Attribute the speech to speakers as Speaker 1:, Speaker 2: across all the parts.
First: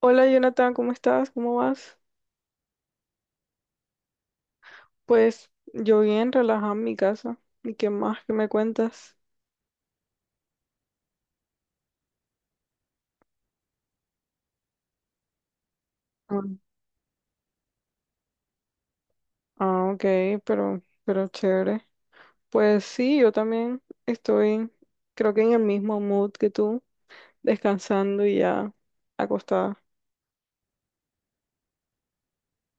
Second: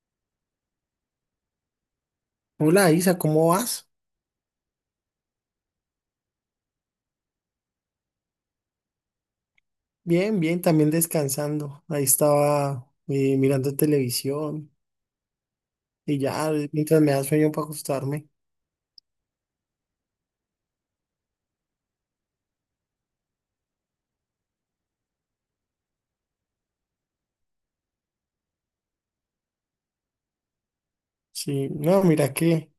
Speaker 1: Hola Jonathan, ¿cómo estás? ¿Cómo vas?
Speaker 2: Hola Isa, ¿cómo vas?
Speaker 1: Pues yo bien, relajada en mi casa. ¿Y qué más que me cuentas?
Speaker 2: Bien, bien, también descansando. Ahí estaba mirando televisión y ya,
Speaker 1: Ah,
Speaker 2: mientras me da sueño para acostarme.
Speaker 1: Ah, ok, pero, chévere. Pues sí, yo también estoy, creo que en el mismo mood que tú, descansando y ya acostada.
Speaker 2: Sí, no, mira que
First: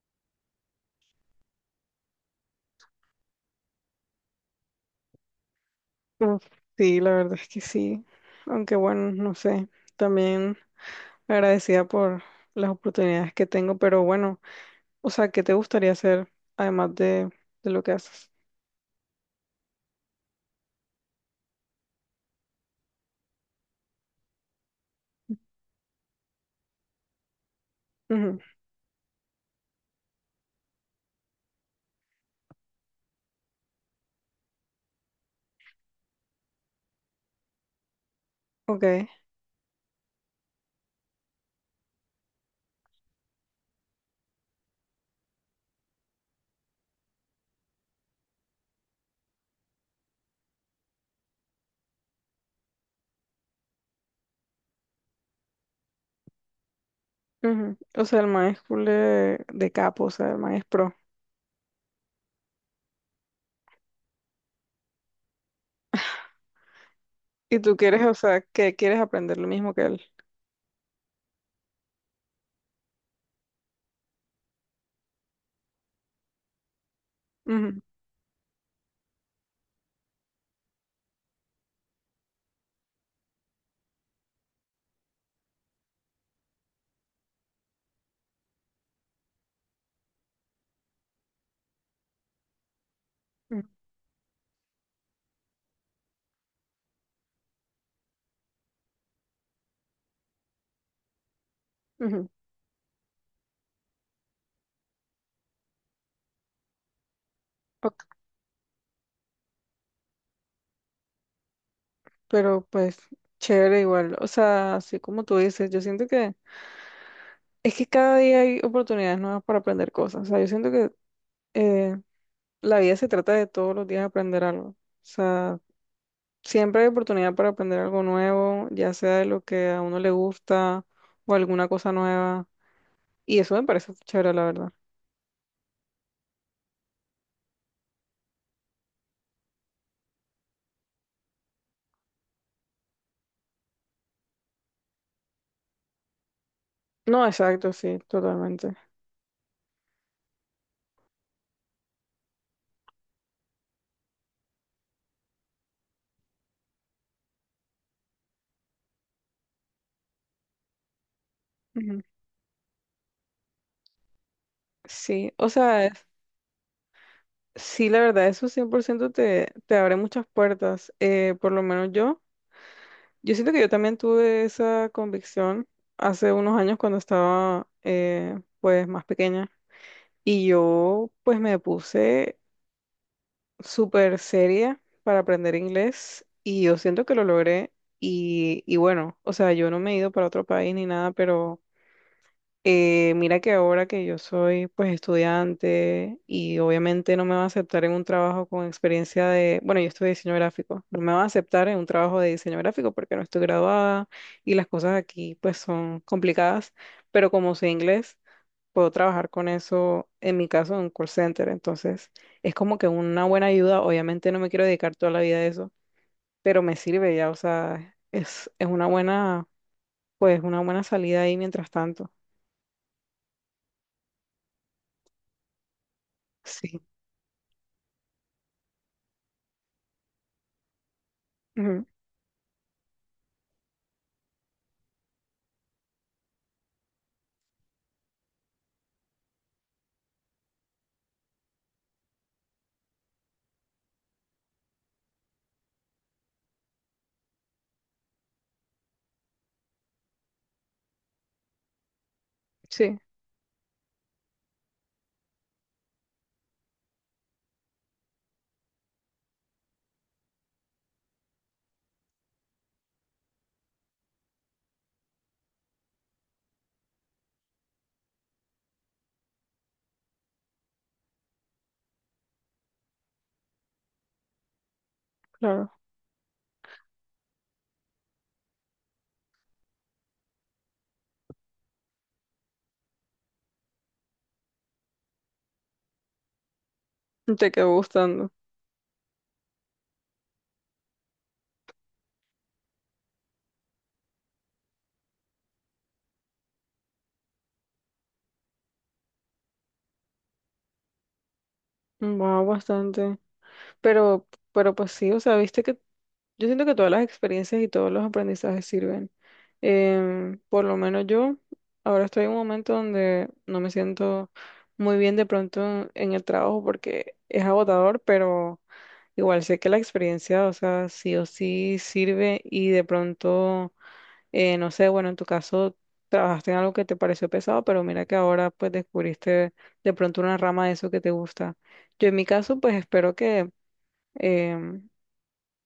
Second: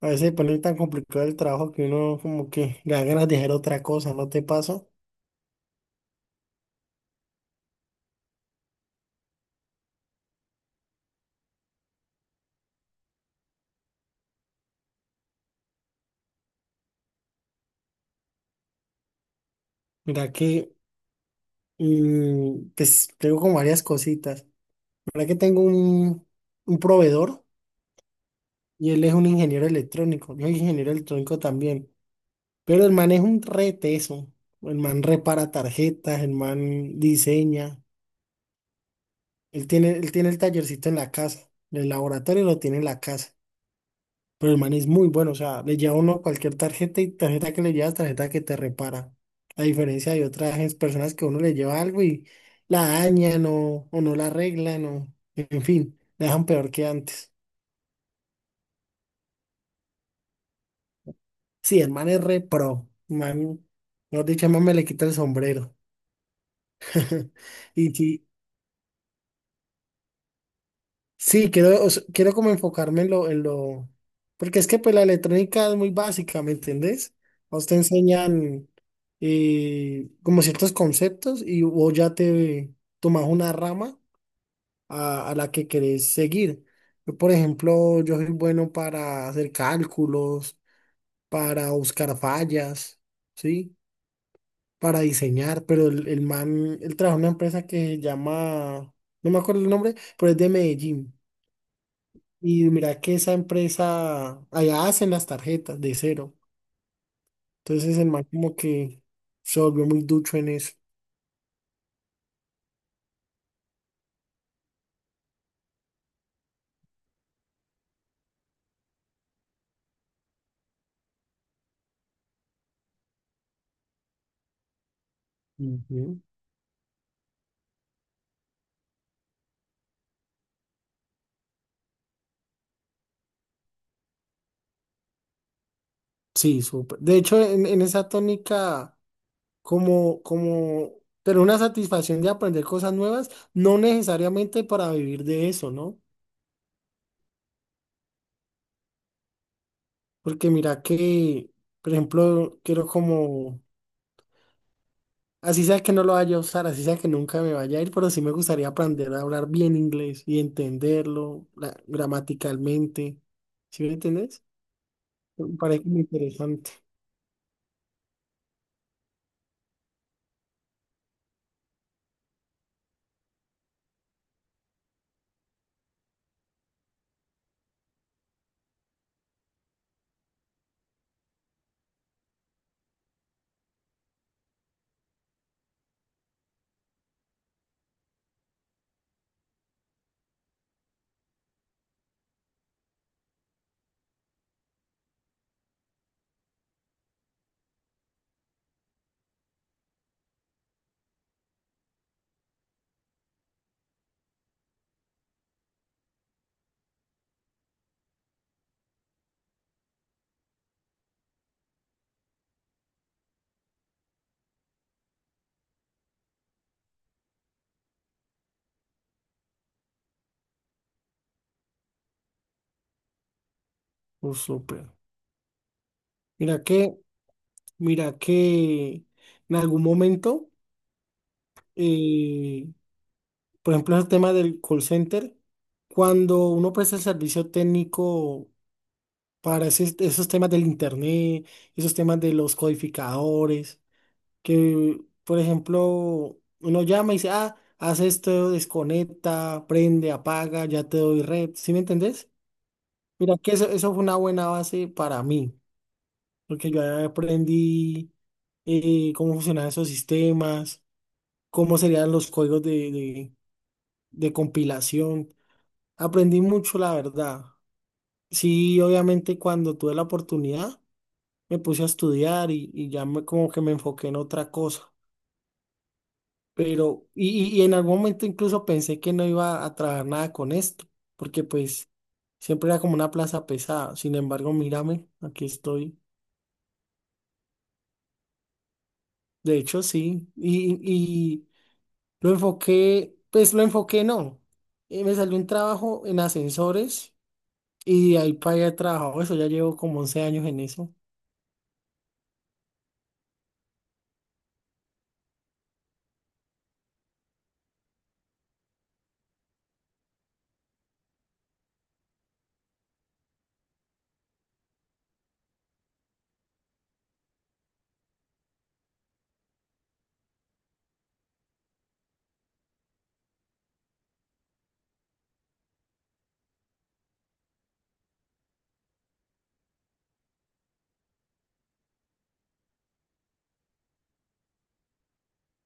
Speaker 2: a veces se pone tan complicado el trabajo que uno como que le da ganas de hacer otra cosa, ¿no te pasa?
Speaker 1: Uf, sí, la verdad es que sí. Aunque bueno, no sé, también agradecida por las oportunidades que tengo, pero bueno, o sea, ¿qué te gustaría hacer además de lo que haces?
Speaker 2: Mira que, pues tengo como varias cositas. Mira que tengo un proveedor
Speaker 1: Ujú,
Speaker 2: y él es un ingeniero electrónico. Yo soy ingeniero electrónico también. Pero el man es un reteso. El man repara tarjetas, el man diseña.
Speaker 1: ok.
Speaker 2: Él tiene el tallercito en la casa. El laboratorio lo tiene en la casa. Pero el man es muy bueno. O sea, le lleva uno cualquier tarjeta y tarjeta que le llevas, tarjeta que te repara. A diferencia de otras personas que uno le lleva algo y la dañan o no la arreglan o, en fin, la dejan peor que antes.
Speaker 1: Ujú. O sea, el man es cool de, capo, o sea, el man es pro.
Speaker 2: Sí, el man es re pro. El Man, mejor dicho, el man me le quita el sombrero.
Speaker 1: Y tú
Speaker 2: Y
Speaker 1: quieres, o
Speaker 2: sí,
Speaker 1: sea, que quieres aprender lo mismo que él.
Speaker 2: sí, quiero, o sea, quiero como enfocarme en en lo, porque es que pues la electrónica es muy básica, ¿me entendés? A usted
Speaker 1: Ujú,
Speaker 2: enseñan como ciertos conceptos y vos ya te tomas una rama a la que querés seguir. Yo soy bueno para hacer cálculos, para buscar fallas,
Speaker 1: ujú,
Speaker 2: ¿sí? Para diseñar, pero el man, él trabaja en una empresa que se llama, no me acuerdo el nombre, pero es de Medellín.
Speaker 1: ujú.
Speaker 2: Y mira que esa empresa, allá hacen las tarjetas de cero. Entonces el
Speaker 1: Ok,
Speaker 2: man como que se volvió muy ducho en eso.
Speaker 1: pero pues, chévere igual. O sea, así como tú dices, yo siento que es que cada día hay oportunidades nuevas para aprender cosas. O sea, yo siento que eh, la vida se trata de todos los días aprender algo. O sea,
Speaker 2: Ujú.
Speaker 1: siempre hay oportunidad para aprender algo nuevo, ya sea de lo que a uno le gusta o alguna cosa nueva. Y eso me parece chévere, la verdad.
Speaker 2: Sí, súper. De hecho, en esa tónica, como, como, pero una satisfacción de aprender cosas nuevas, no necesariamente para vivir de eso, ¿no?
Speaker 1: No, exacto, sí, totalmente.
Speaker 2: Porque mira que, por ejemplo, quiero como, así sea que no lo vaya a usar, así sea que nunca me vaya a ir, pero sí me gustaría aprender a hablar bien inglés y entenderlo
Speaker 1: Ujú.
Speaker 2: gramaticalmente. ¿Sí me entendés?
Speaker 1: Sí, o
Speaker 2: Me parece
Speaker 1: sea,
Speaker 2: muy interesante.
Speaker 1: sí, la verdad, eso 100% te, abre muchas puertas. Por lo menos yo, yo siento que yo también tuve esa convicción hace unos años cuando estaba pues más pequeña y yo pues me puse súper seria para aprender inglés y yo siento que lo logré y, bueno, o sea, yo no me he ido para otro país ni nada, pero... mira que ahora que yo soy pues estudiante y obviamente no me va a aceptar en un trabajo con experiencia de, bueno, yo estudio diseño gráfico, no me va a aceptar en un trabajo de diseño gráfico porque no estoy graduada y las cosas aquí pues son complicadas, pero como sé inglés, puedo trabajar con eso, en mi caso, en un call center, entonces es como que una buena ayuda, obviamente no me quiero dedicar toda la vida a eso, pero me sirve ya, o sea, es, una buena, pues una buena salida ahí mientras tanto,
Speaker 2: Oh, súper. Mira
Speaker 1: sí.
Speaker 2: que, mira que en algún momento, eh, por ejemplo, el tema del call center, cuando uno presta el servicio técnico para esos temas del internet, esos temas de los codificadores, que, por ejemplo, uno llama y dice, ah, haz esto, desconecta, prende, apaga, ya te doy red, ¿sí me entendés?
Speaker 1: Sí,
Speaker 2: Mira que eso fue una buena base para mí, porque yo ahí aprendí cómo funcionaban esos sistemas, cómo serían los códigos de compilación. Aprendí mucho, la verdad. Sí, obviamente cuando tuve la oportunidad, me puse a estudiar y ya me, como que me enfoqué en otra cosa.
Speaker 1: claro.
Speaker 2: Pero, en algún momento incluso pensé que no iba a trabajar nada con esto, porque pues siempre era como una plaza pesada. Sin embargo, mírame, aquí estoy.
Speaker 1: Te quedó gustando.
Speaker 2: De hecho, sí. Lo enfoqué, pues lo enfoqué, no. Me salió un trabajo en ascensores y de ahí para allá he trabajado eso. Ya llevo como 11 años en eso.
Speaker 1: Wow, bastante. Pero, pues sí, o sea, viste que yo siento que todas las experiencias y todos los aprendizajes sirven. Em, por lo menos yo ahora estoy en un momento donde no me siento muy bien de pronto en, el trabajo porque es agotador, pero igual sé que la experiencia, o sea, sí o sí sirve y de pronto no sé, bueno, en tu caso trabajaste en algo que te pareció pesado, pero mira que ahora pues descubriste de pronto una rama de eso que te gusta. Yo en mi caso pues espero que, em,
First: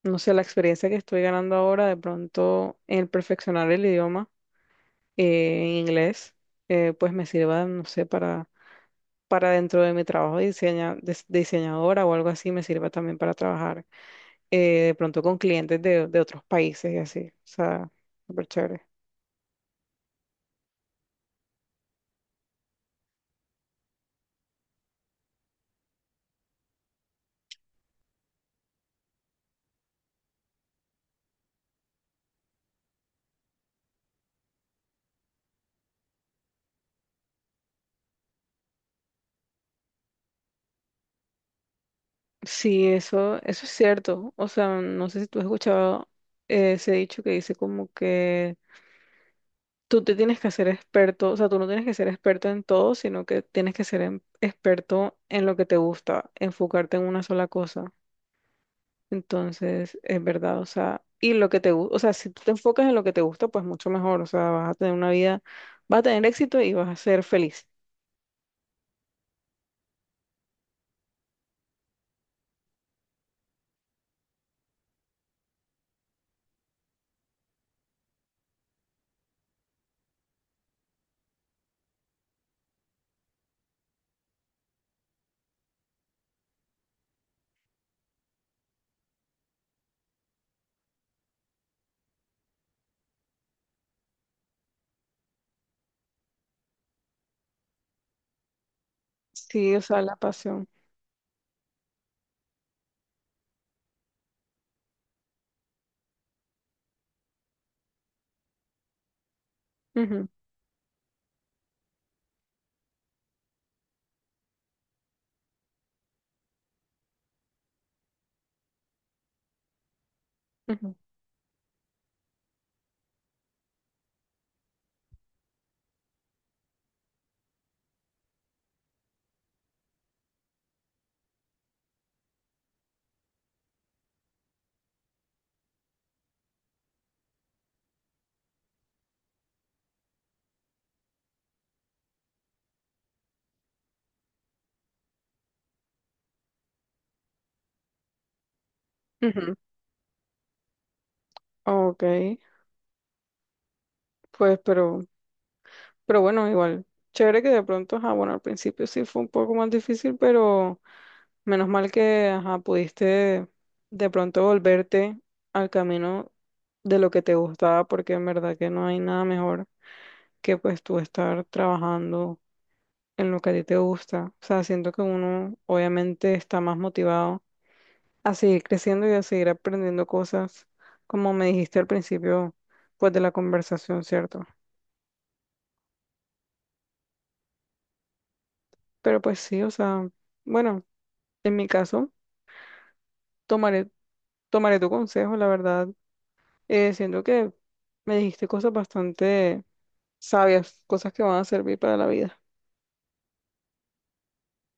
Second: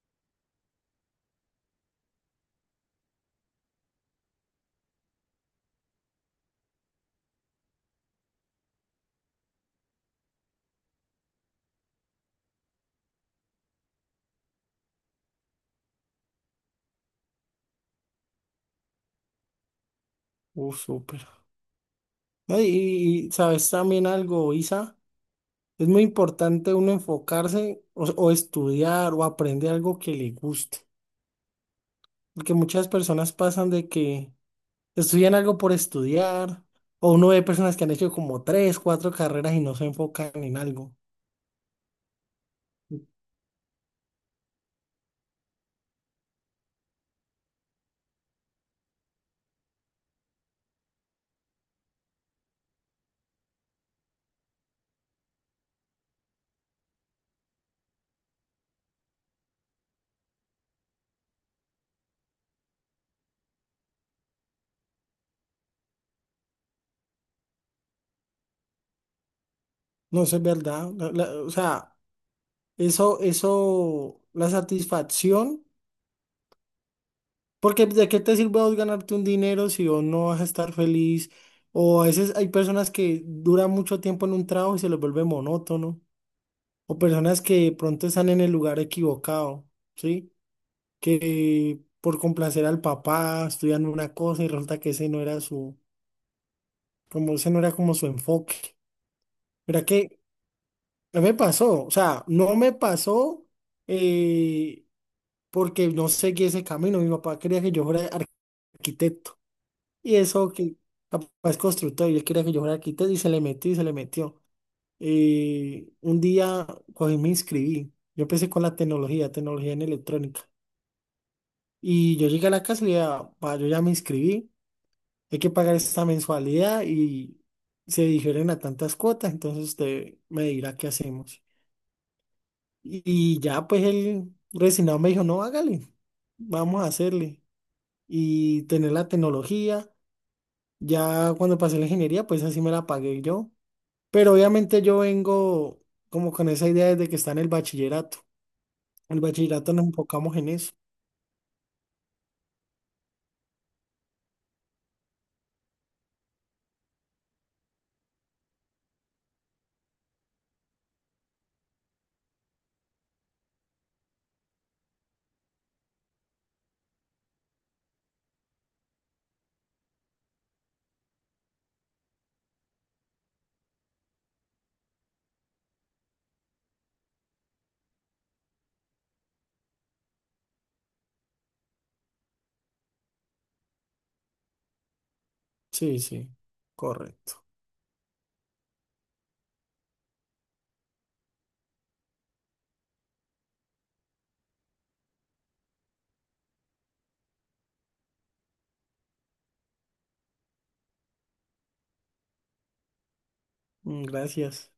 Speaker 1: no sé, la experiencia que estoy ganando ahora de pronto en el perfeccionar el idioma en inglés, pues me sirva, no sé, para dentro de mi trabajo de, de diseñadora o algo así, me sirva también para trabajar de pronto con clientes de, otros países y así. O sea, súper chévere.
Speaker 2: Súper. No, y sabes también algo, Isa, es muy importante uno enfocarse o estudiar o aprender algo que le guste. Porque muchas personas pasan de que estudian algo por estudiar, o uno ve personas que han hecho como tres, cuatro carreras y no se enfocan en algo.
Speaker 1: Sí, eso, es cierto. O sea, no sé si tú has escuchado ese dicho que dice como que tú te tienes que hacer experto, o sea, tú no tienes que ser experto en todo, sino que tienes que ser experto en lo que te gusta, enfocarte en una sola cosa. Entonces, es verdad, o sea, y lo que te gusta, o sea, si tú te enfocas en lo que te gusta, pues mucho mejor, o sea, vas a tener una vida, vas a tener éxito y vas a ser feliz.
Speaker 2: No, eso es verdad. O sea, la satisfacción, porque ¿de qué te sirve a vos ganarte un dinero si vos no vas a estar feliz? O a veces hay personas que duran mucho tiempo en un trabajo y se les vuelve monótono, o personas que de pronto están en el lugar equivocado, ¿sí? Que por complacer al papá estudian una cosa y resulta que ese no era como ese no era como su enfoque.
Speaker 1: Sí, o
Speaker 2: Mira
Speaker 1: sea, la
Speaker 2: que
Speaker 1: pasión.
Speaker 2: no me pasó, o sea, no me pasó, eh, porque no seguí ese camino. Mi papá quería que yo fuera arquitecto y
Speaker 1: Ujú,
Speaker 2: eso que papá es constructor y él quería que yo fuera arquitecto y se le metió y se le metió. Un día cogí y me inscribí. Yo empecé con la tecnología, tecnología en electrónica.
Speaker 1: ujú,
Speaker 2: Y yo llegué a la casa y le dije, "Ah, pa, yo ya me inscribí. Hay que pagar esta mensualidad y se difieren a tantas cuotas, entonces usted me dirá qué hacemos." Y ya pues el resignado me dijo, no, hágale, vamos a hacerle. Y tener la tecnología, ya cuando pasé la ingeniería, pues así me la pagué yo. Pero obviamente yo vengo como con esa idea desde que está en el bachillerato. En el
Speaker 1: ujú.
Speaker 2: bachillerato nos enfocamos en eso.
Speaker 1: Ok, pues, pero... Pero bueno, igual, chévere que de pronto, ajá, bueno, al principio sí fue un poco más difícil, pero menos mal que, ajá, pudiste de pronto volverte al camino de lo que te gustaba, porque en verdad que no hay nada mejor que pues tú estar trabajando en lo que a ti te gusta. O sea, siento que uno obviamente está más motivado a seguir creciendo y a seguir aprendiendo cosas, como me dijiste al principio, pues de la conversación, ¿cierto?
Speaker 2: Sí, sí, correcto.
Speaker 1: Pero pues sí, o sea, bueno, en mi caso. Tomaré, tu consejo, la verdad. Siento que me dijiste cosas bastante sabias, cosas que van a servir para la vida.
Speaker 2: Mm, gracias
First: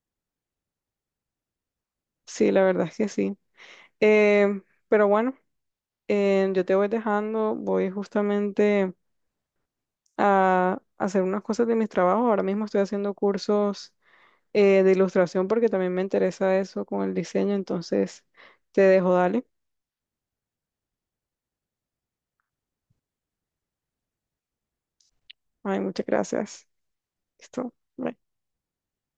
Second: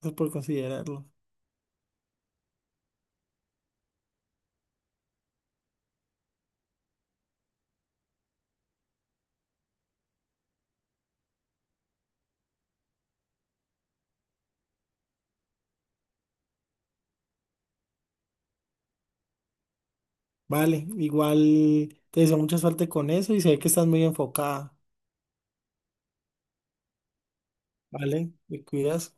Speaker 2: pues, por considerarlo.
Speaker 1: Sí, la verdad es que sí. Em, pero bueno, em, yo te voy dejando, voy justamente a hacer unas cosas de mis trabajos. Ahora mismo estoy haciendo cursos de ilustración porque también me interesa eso con el diseño, entonces te dejo, dale.
Speaker 2: Vale, igual te deseo mucha suerte con eso y sé que estás muy enfocada.
Speaker 1: Ay, muchas gracias. Listo. Bye.
Speaker 2: Vale, te cuidas.